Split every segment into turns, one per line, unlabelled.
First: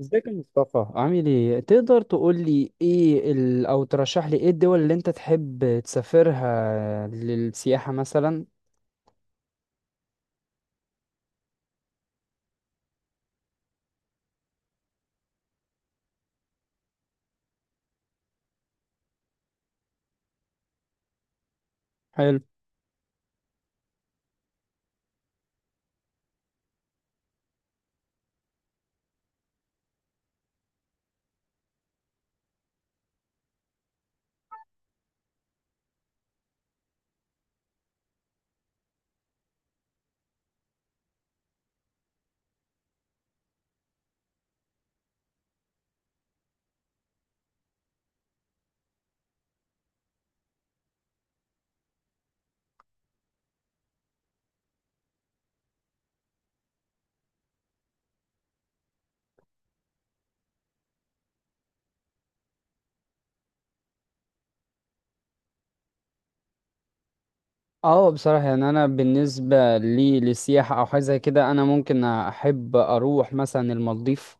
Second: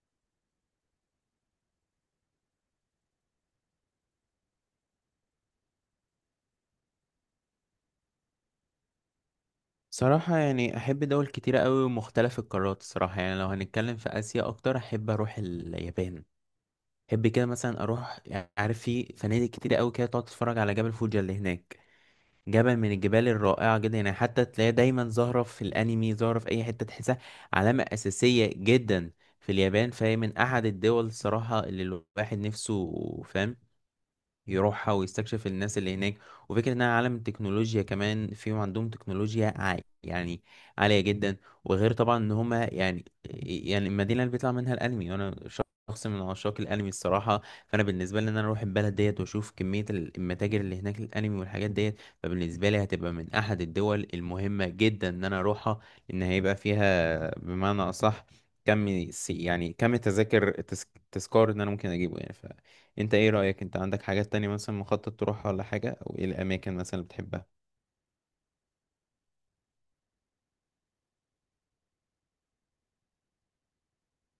ازيك يا مصطفى؟ عامل ايه؟ تقدر تقول لي ايه او ترشح لي ايه الدول اللي انت تحب تسافرها للسياحة مثلا؟
صراحة يعني أحب دول كتيرة أوي ومختلف القارات الصراحة. يعني لو هنتكلم في آسيا أكتر، أحب أروح اليابان. أحب كده مثلا أروح، يعني عارف، في فنادق كتيرة أوي كده تقعد تتفرج على جبل فوجي اللي هناك.
حلو.
جبل من الجبال الرائعة جدا، يعني حتى تلاقيها دايما ظاهرة في الأنمي، ظاهرة في أي حتة تحسها علامة أساسية جدا في اليابان. فهي من أحد الدول الصراحة اللي الواحد نفسه، فاهم، يروحها ويستكشف الناس اللي هناك. وفكرة انها عالم تكنولوجيا كمان، فيهم عندهم تكنولوجيا عالية، يعني عالية جدا. وغير طبعا ان هما يعني، يعني المدينة اللي بيطلع منها الانمي، وانا شخص من عشاق الانمي الصراحة. فانا بالنسبة لي ان انا اروح البلد ديت واشوف كمية المتاجر اللي هناك الانمي والحاجات ديت، فبالنسبة لي هتبقى من احد الدول المهمة جدا ان انا اروحها. لان هيبقى فيها، بمعنى اصح، يعني كم التذاكر التذكار ان انا ممكن اجيبه، يعني انت ايه رأيك؟ انت عندك حاجات تانية مثلا مخطط تروحها ولا حاجة، او ايه الاماكن مثلا اللي بتحبها؟
اه، بصراحة يعني انا بالنسبة لي للسياحة او حاجة زي كده، انا ممكن احب اروح مثلا المالديف.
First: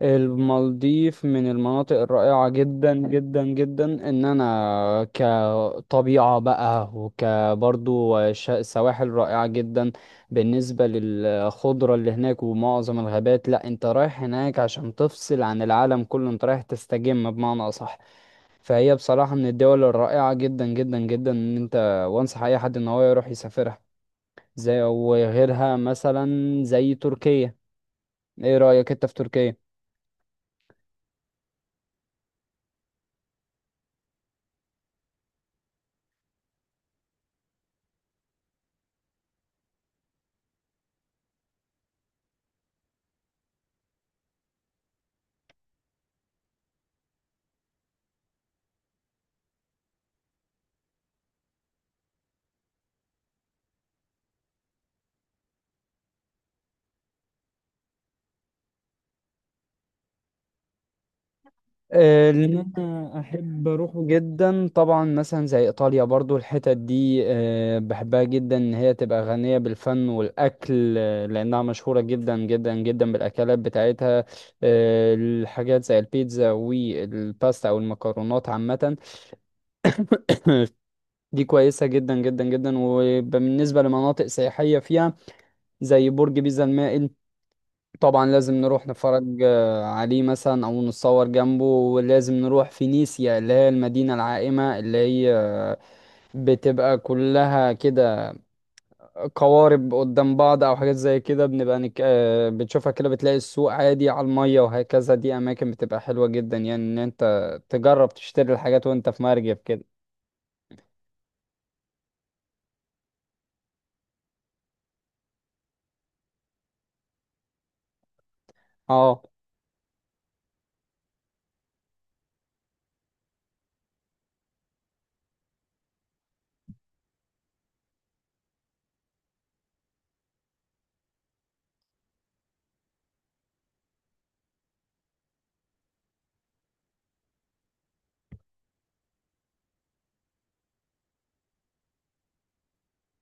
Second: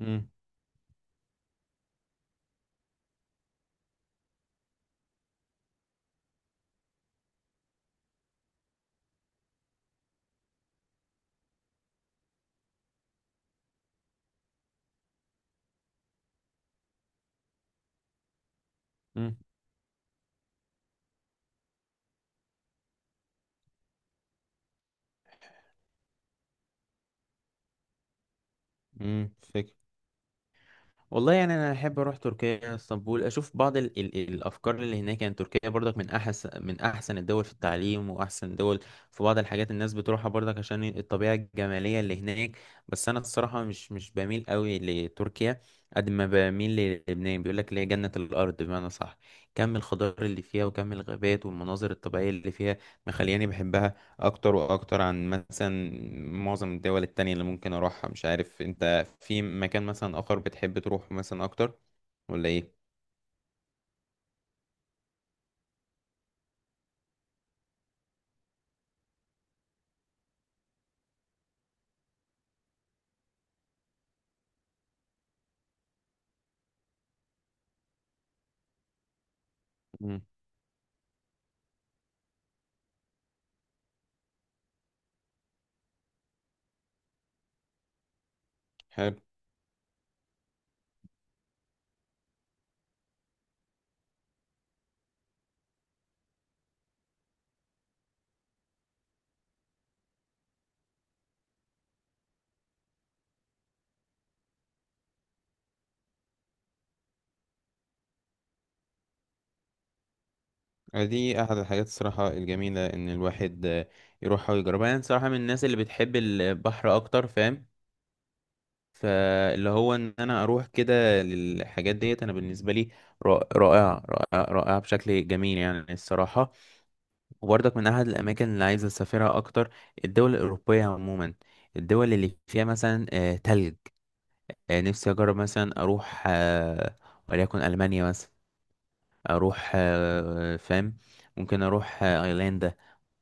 امم.
المالديف من المناطق الرائعة جدا جدا جدا، ان انا كطبيعة بقى، وكبرضو سواحل رائعة جدا بالنسبة للخضرة اللي هناك ومعظم الغابات. لا، انت رايح هناك عشان تفصل عن العالم كله، انت رايح تستجم بمعنى اصح. فهي بصراحة
امم.
من الدول الرائعة جدا جدا جدا، ان انت وانصح اي حد ان هو يروح يسافرها، زي وغيرها مثلا، زي تركيا. ايه رأيك انت في
امم.
تركيا؟
والله يعني انا احب اروح تركيا، اسطنبول، اشوف بعض ال ال الافكار اللي هناك. يعني تركيا برضك من احسن الدول في التعليم، واحسن دول في بعض الحاجات الناس بتروحها برضك عشان الطبيعه الجماليه اللي هناك. بس انا الصراحه مش بميل قوي لتركيا، قد ما بميل للبنان، بيقول لك اللي هي جنه الارض، بمعنى صح، كم الخضار اللي فيها وكم الغابات والمناظر الطبيعيه اللي فيها مخلياني بحبها اكتر واكتر عن مثلا معظم الدول التانية اللي ممكن اروحها. مش عارف انت في مكان مثلا آخر بتحب تروحه مثلا أكتر ولا
اللي
إيه؟
انا احب اروحه جدا طبعا مثلا زي ايطاليا. برضو الحتت دي بحبها جدا، ان هي تبقى غنية بالفن والاكل. لانها مشهورة جدا جدا جدا بالاكلات بتاعتها. الحاجات زي البيتزا والباستا او المكرونات عامة.
مم.
دي كويسة جدا جدا جدا. وبالنسبة لمناطق سياحية فيها، زي برج بيزا المائل، طبعا لازم نروح
حلو.
نتفرج عليه مثلا او نتصور جنبه. ولازم نروح فينيسيا اللي هي المدينة العائمة، اللي هي بتبقى كلها كده قوارب قدام بعض او حاجات زي كده. بنبقى نك... آه، بتشوفها كده، بتلاقي السوق عادي على المية، وهكذا. دي اماكن بتبقى حلوة جدا، يعني ان انت تجرب تشتري الحاجات وانت في مركب كده.
دي أحد الحاجات الصراحة الجميلة إن الواحد يروح ويجربها. أنا صراحة من الناس اللي بتحب البحر أكتر، فاهم،
اه،
فاللي هو إن أنا أروح كده للحاجات ديت. أنا بالنسبة لي رائعة رائعة رائعة رائعة بشكل جميل يعني الصراحة. وبرضك من أحد الأماكن اللي عايز أسافرها أكتر الدول الأوروبية عموما، الدول اللي فيها مثلا تلج. نفسي أجرب مثلا أروح، وليكن ألمانيا مثلا، اروح، فاهم، ممكن اروح ايرلندا.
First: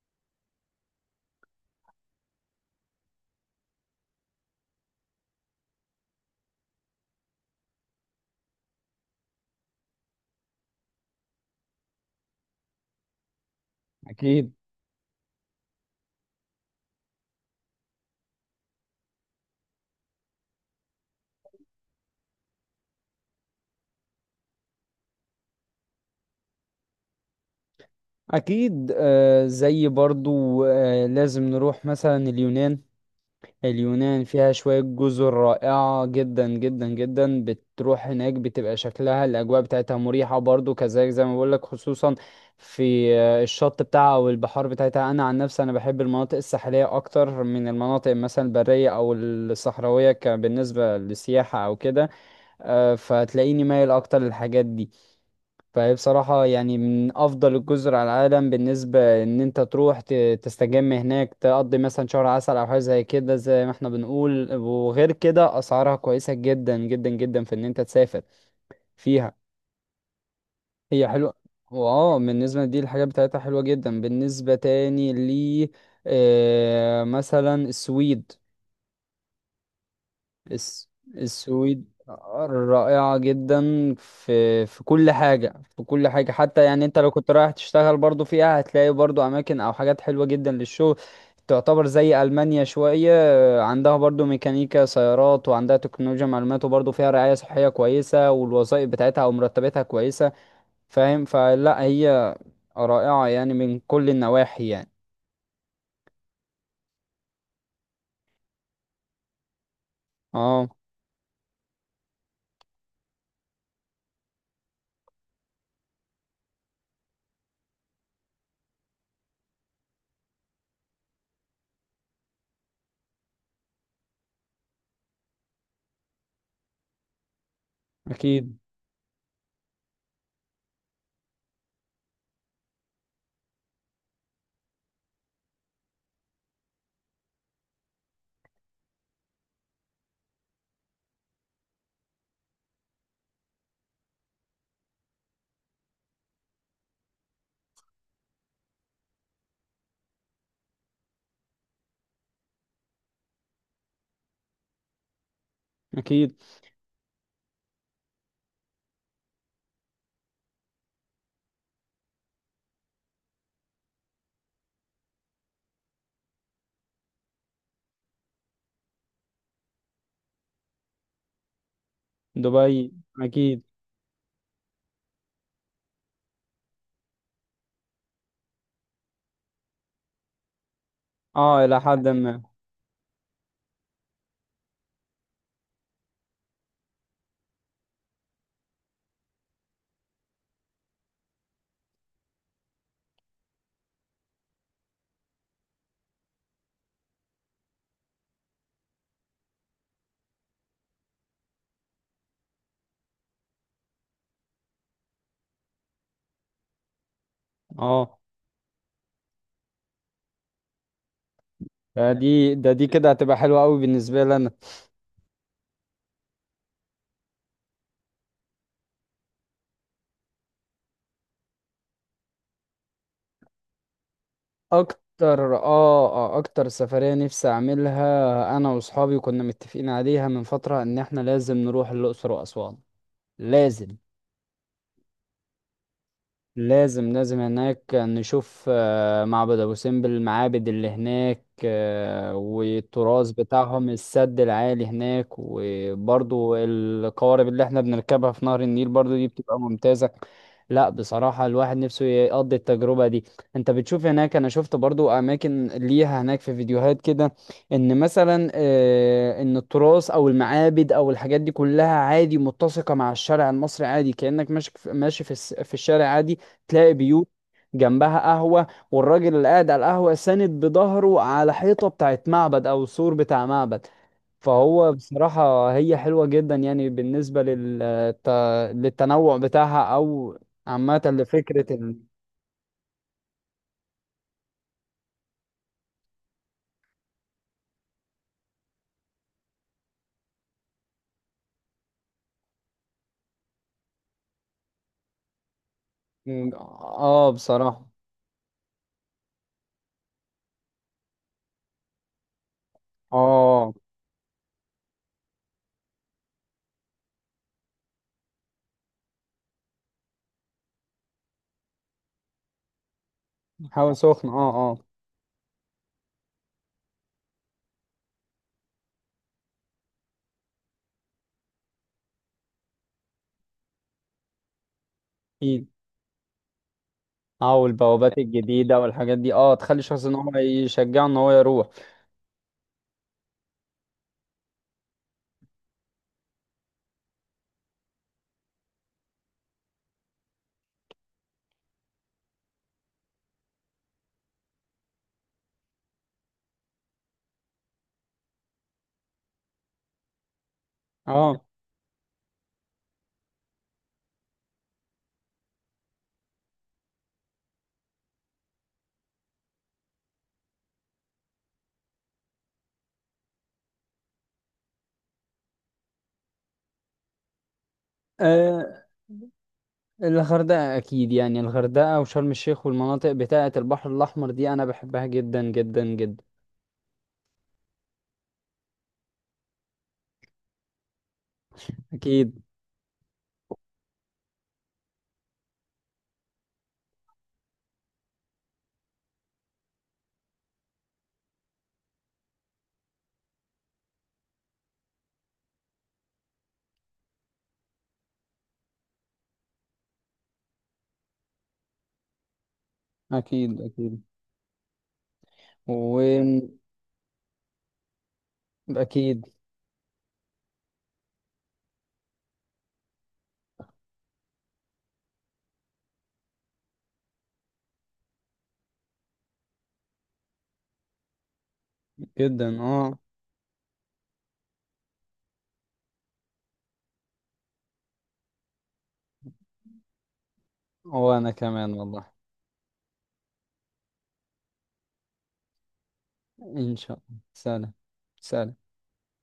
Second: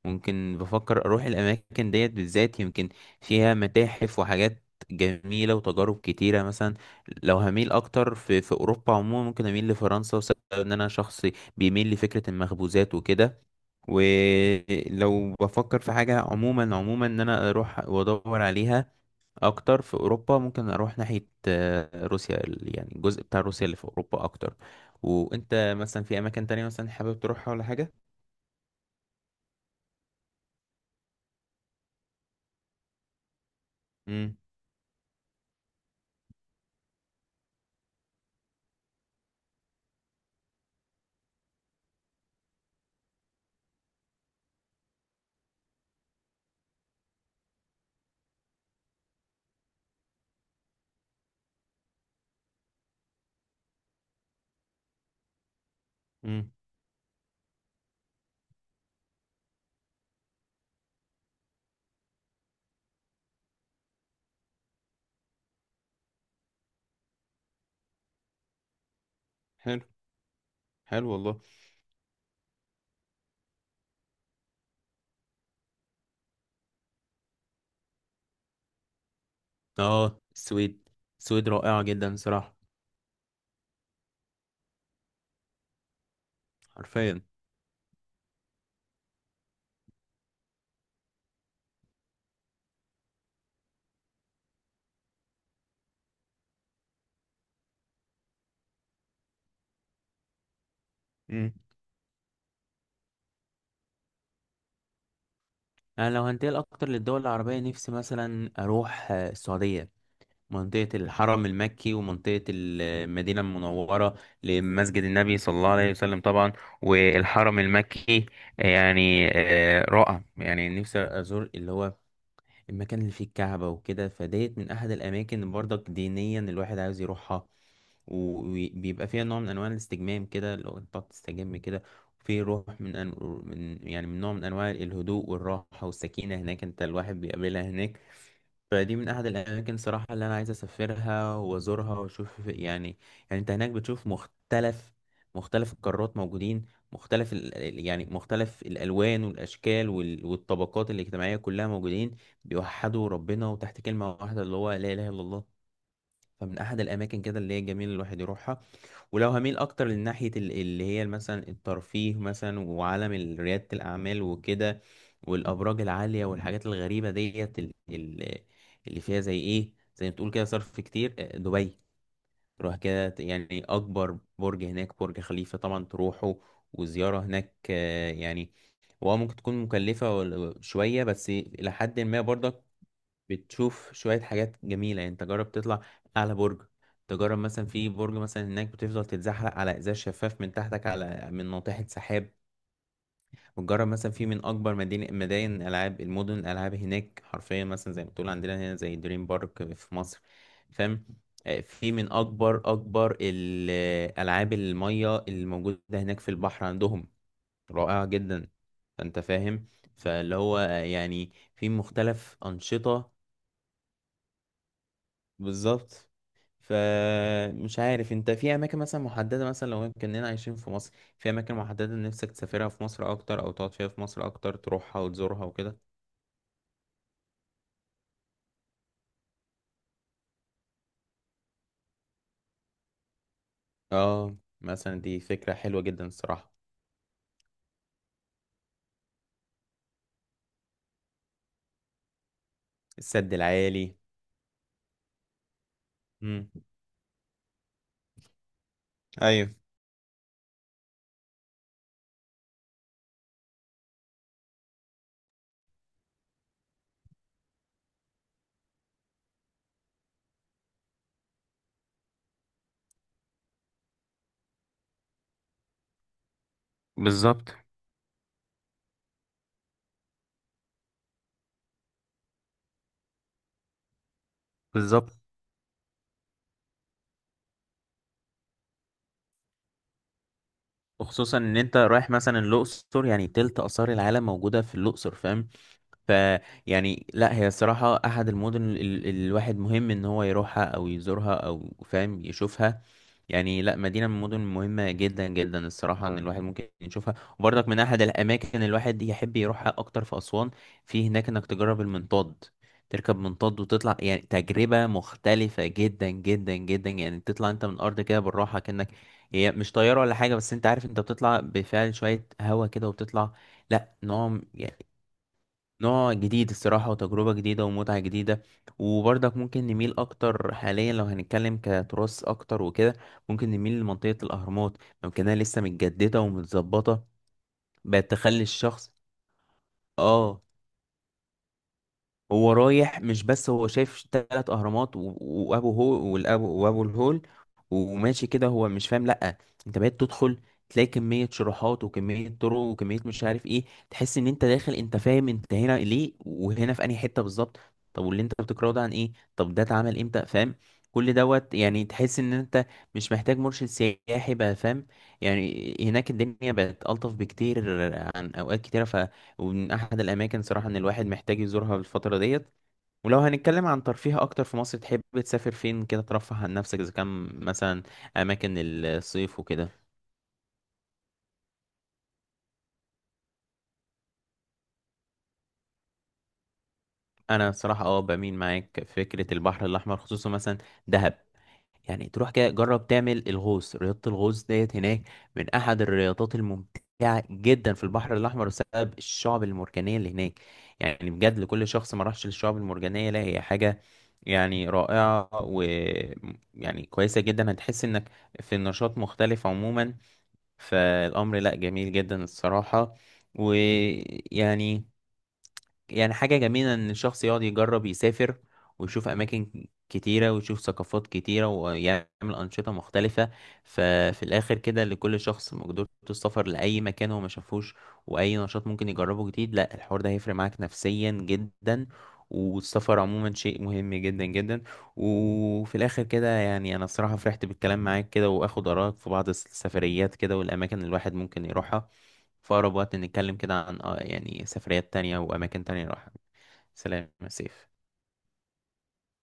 ممكن بفكر اروح الاماكن ديت بالذات يمكن فيها متاحف وحاجات جميلة وتجارب كتيرة. مثلا لو هميل أكتر في أوروبا عموما، ممكن أميل لفرنسا، وسبب إن أنا شخص بيميل لفكرة المخبوزات وكده.
اكيد
ولو بفكر في حاجة عموما عموما إن أنا أروح وأدور عليها اكتر في اوروبا، ممكن اروح ناحيه روسيا، يعني الجزء بتاع روسيا اللي في اوروبا اكتر. وانت مثلا في اماكن تانية مثلا حابب تروحها ولا حاجه؟
اكيد. زي برضو لازم نروح مثلا اليونان. اليونان
امم.
فيها شوية جزر رائعة جدا جدا جدا، بتروح هناك بتبقى شكلها الأجواء بتاعتها مريحة، برضو كذلك زي ما بقولك، خصوصا في الشط بتاعها أو البحار بتاعتها. أنا عن نفسي أنا بحب المناطق الساحلية أكتر من المناطق مثلا البرية أو الصحراوية، بالنسبة للسياحة أو كده. فتلاقيني مايل أكتر للحاجات دي. فهي بصراحة
امم.
يعني من أفضل الجزر على العالم بالنسبة إن أنت تروح تستجم هناك، تقضي مثلا شهر عسل أو حاجة زي كده، زي ما احنا بنقول. وغير كده أسعارها كويسة جدا جدا جدا في إن أنت تسافر فيها.
حلو.
هي
حلو
حلوة.
والله.
واه، بالنسبة دي الحاجات بتاعتها حلوة جدا. بالنسبة تاني لي، آه مثلا السويد.
اه، السويد.
الس...
السويد رائعه
السويد
جدا صراحه،
رائعة جدا في كل حاجة، في كل حاجة. حتى يعني انت لو
حرفيا.
كنت رايح تشتغل برضو فيها، هتلاقي برضو اماكن او حاجات حلوة جدا للشغل. تعتبر زي ألمانيا شوية، عندها برضو ميكانيكا سيارات، وعندها تكنولوجيا معلومات، وبرضو فيها رعاية صحية كويسة، والوظائف بتاعتها او مرتباتها كويسة. فاهم؟
امم.
فلا، هي رائعة يعني من كل النواحي يعني.
انا لو هنتقل اكتر للدول العربيه، نفسي مثلا اروح السعوديه،
اه.
منطقة الحرم المكي ومنطقة المدينة المنورة، لمسجد النبي صلى الله عليه وسلم طبعا، والحرم المكي. يعني رائع، يعني نفسي أزور اللي هو المكان اللي فيه الكعبة وكده. فديت من أحد الأماكن اللي برضك دينيا الواحد عاوز يروحها،
اكيد.
وبيبقى فيها نوع من أنواع الاستجمام كده، لو أنت بتقعد تستجم كده. في روح من, أن... من يعني من نوع من أنواع الهدوء والراحة والسكينة هناك، أنت الواحد بيقابلها هناك. فدي من احد الاماكن صراحه اللي انا عايز اسافرها وازورها واشوف، يعني يعني انت هناك بتشوف مختلف القارات موجودين، يعني مختلف الالوان والاشكال والطبقات الاجتماعيه كلها موجودين، بيوحدوا ربنا وتحت كلمه واحده اللي هو لا اله الا الله.
اكيد
فمن احد الاماكن كده اللي هي جميل الواحد يروحها. ولو هميل اكتر لناحيه اللي هي مثلا الترفيه مثلا وعالم رياده الاعمال وكده، والابراج العاليه والحاجات الغريبه ديت، اللي فيها زي ايه، زي ما تقول كده صرف كتير، دبي. تروح
دبي.
كده
اكيد.
يعني اكبر برج هناك، برج خليفه طبعا تروحه. وزياره هناك يعني هو ممكن تكون مكلفه شويه، بس
اه،
الى
الى
حد
حد
ما
ما.
برضك بتشوف شوية حاجات جميلة. يعني انت جرب تطلع أعلى برج، تجرب مثلا في برج مثلا هناك بتفضل تتزحلق على إزاز شفاف من تحتك على من ناطحة سحاب. وتجرب مثلا في من أكبر مدينة مدائن الألعاب المدن الألعاب هناك، حرفيا مثلا زي ما بتقول عندنا هنا زي دريم بارك في مصر، فاهم. في من أكبر الألعاب المية الموجودة هناك في البحر عندهم، رائعة
اه،
جدا. فأنت فاهم، فاللي هو يعني في مختلف
دي دي كده
أنشطة.
هتبقى حلوة قوي بالنسبة لي انا.
بالظبط. فمش عارف انت في اماكن مثلا محدده، مثلا لو كاننا عايشين في مصر، في اماكن محدده نفسك تسافرها في مصر اكتر، او تقعد فيها في مصر اكتر تروحها وتزورها
اكتر،
وكده؟
اه، اكتر سفرية نفسي اعملها انا واصحابي، كنا متفقين عليها من فترة ان احنا لازم نروح الاقصر واسوان. لازم،
اه مثلا، دي فكره حلوه جدا الصراحه.
لازم، لازم. هناك نشوف معبد ابو سمبل، المعابد اللي هناك، والتراث
السد
بتاعهم،
العالي.
السد العالي هناك،
امم.
وبرضو القوارب اللي احنا بنركبها في نهر النيل برضو، دي
ايوه.
بتبقى ممتازة. لا، بصراحة الواحد نفسه يقضي التجربة دي. انت بتشوف هناك، انا شفت برضو اماكن ليها هناك في فيديوهات كده، ان مثلا ان التراث او المعابد او الحاجات دي كلها عادي متسقة مع الشارع المصري عادي. كأنك ماشي في في الشارع عادي، تلاقي بيوت
بالظبط.
جنبها قهوة، والراجل اللي قاعد على القهوة ساند بظهره على حيطة بتاعت معبد أو سور بتاع معبد. فهو
بالظبط،
بصراحة هي حلوة جدا، يعني بالنسبة للتنوع بتاعها، أو عامة
وخصوصا ان
لفكرة
انت رايح مثلا الاقصر، يعني تلت اثار العالم موجوده في الاقصر، فاهم. فيعني لا هي الصراحة أحد المدن الواحد مهم إن هو يروحها أو يزورها أو فاهم يشوفها. يعني لا، مدينة من المدن مهمة جدا جدا الصراحة إن الواحد ممكن يشوفها.
آه
وبرضك من
بصراحة.
أحد الأماكن الواحد يحب يروحها أكتر في أسوان، في هناك إنك تجرب المنطاد، تركب منطاد
آه،
وتطلع، يعني تجربة مختلفة جدا جدا جدا. يعني تطلع انت من الأرض كده بالراحة، كأنك هي مش طيارة ولا حاجة، بس انت عارف انت بتطلع بفعل شوية هوا كده وبتطلع.
حاول
لا
سخن.
نوم
آه، آه.
نوع جديد الصراحة، وتجربة جديدة ومتعة جديدة. وبرضك ممكن نميل أكتر حاليا، لو هنتكلم كتراث أكتر وكده، ممكن نميل لمنطقة الأهرامات. ممكنها لسه
أكيد.
متجددة ومتظبطة،
آه،
بقت
والبوابات
تخلي
الجديدة
الشخص.
والحاجات دي، آه، تخلي الشخص إن هو
اه،
يشجعه إن هو يروح.
هو رايح مش بس هو شايف 3 اهرامات وابو هو والابو وابو الهول وماشي كده هو مش فاهم. لا، انت بقيت تدخل، تلاقي كمية شروحات وكمية طرق وكمية مش عارف ايه. تحس ان انت داخل، انت فاهم انت هنا ليه، وهنا في انهي حتة بالظبط. طب واللي انت بتقراه ده عن ايه، طب ده اتعمل امتى، فاهم. كل دوت يعني تحس ان انت مش محتاج مرشد سياحي بقى، فاهم. يعني هناك الدنيا بقت ألطف بكتير عن اوقات كتيرة. ومن احد الاماكن صراحة ان الواحد محتاج يزورها الفترة ديت. ولو هنتكلم عن ترفيه اكتر في مصر، تحب تسافر فين كده ترفه عن نفسك، اذا كان مثلا اماكن
آه،
الصيف وكده؟
الغردقة أكيد. يعني الغردقة وشرم الشيخ والمناطق بتاعة البحر الأحمر دي، أنا بحبها جدا جدا جدا.
انا صراحة اه بميل معاك في فكرة البحر الاحمر، خصوصا مثلا دهب. يعني تروح
أكيد
كده جرب تعمل الغوص، رياضة الغوص ديت هناك من أحد الرياضات الممتعة جدا في البحر الأحمر، بسبب الشعب المرجانية اللي هناك. يعني بجد لكل شخص ما راحش للشعب المرجانية، لا هي حاجة يعني رائعة و يعني كويسة جدا. هتحس إنك في النشاط مختلف عموما، فالأمر لا جميل جدا الصراحة.
أكيد. أكيد
ويعني يعني حاجة
وأكيد
جميلة إن الشخص يقعد يجرب يسافر، ويشوف أماكن كتيرة ويشوف ثقافات كتيرة ويعمل أنشطة مختلفة. ففي الآخر كده، لكل شخص مقدرة السفر لأي مكان هو ما شافوش، وأي نشاط ممكن يجربه جديد، لا الحوار ده هيفرق معاك نفسيا جدا.
جدا. أه.
والسفر عموما شيء مهم جدا جدا. وفي الآخر كده يعني أنا الصراحة فرحت بالكلام معاك كده، وآخد آرائك في بعض السفريات كده والأماكن اللي الواحد
وأنا
ممكن
كمان
يروحها.
والله.
في أقرب وقت نتكلم كده عن يعني سفريات تانية وأماكن تانية نروحها.
إن شاء
سلام
الله،
يا
سلام.
سيف.
سلام.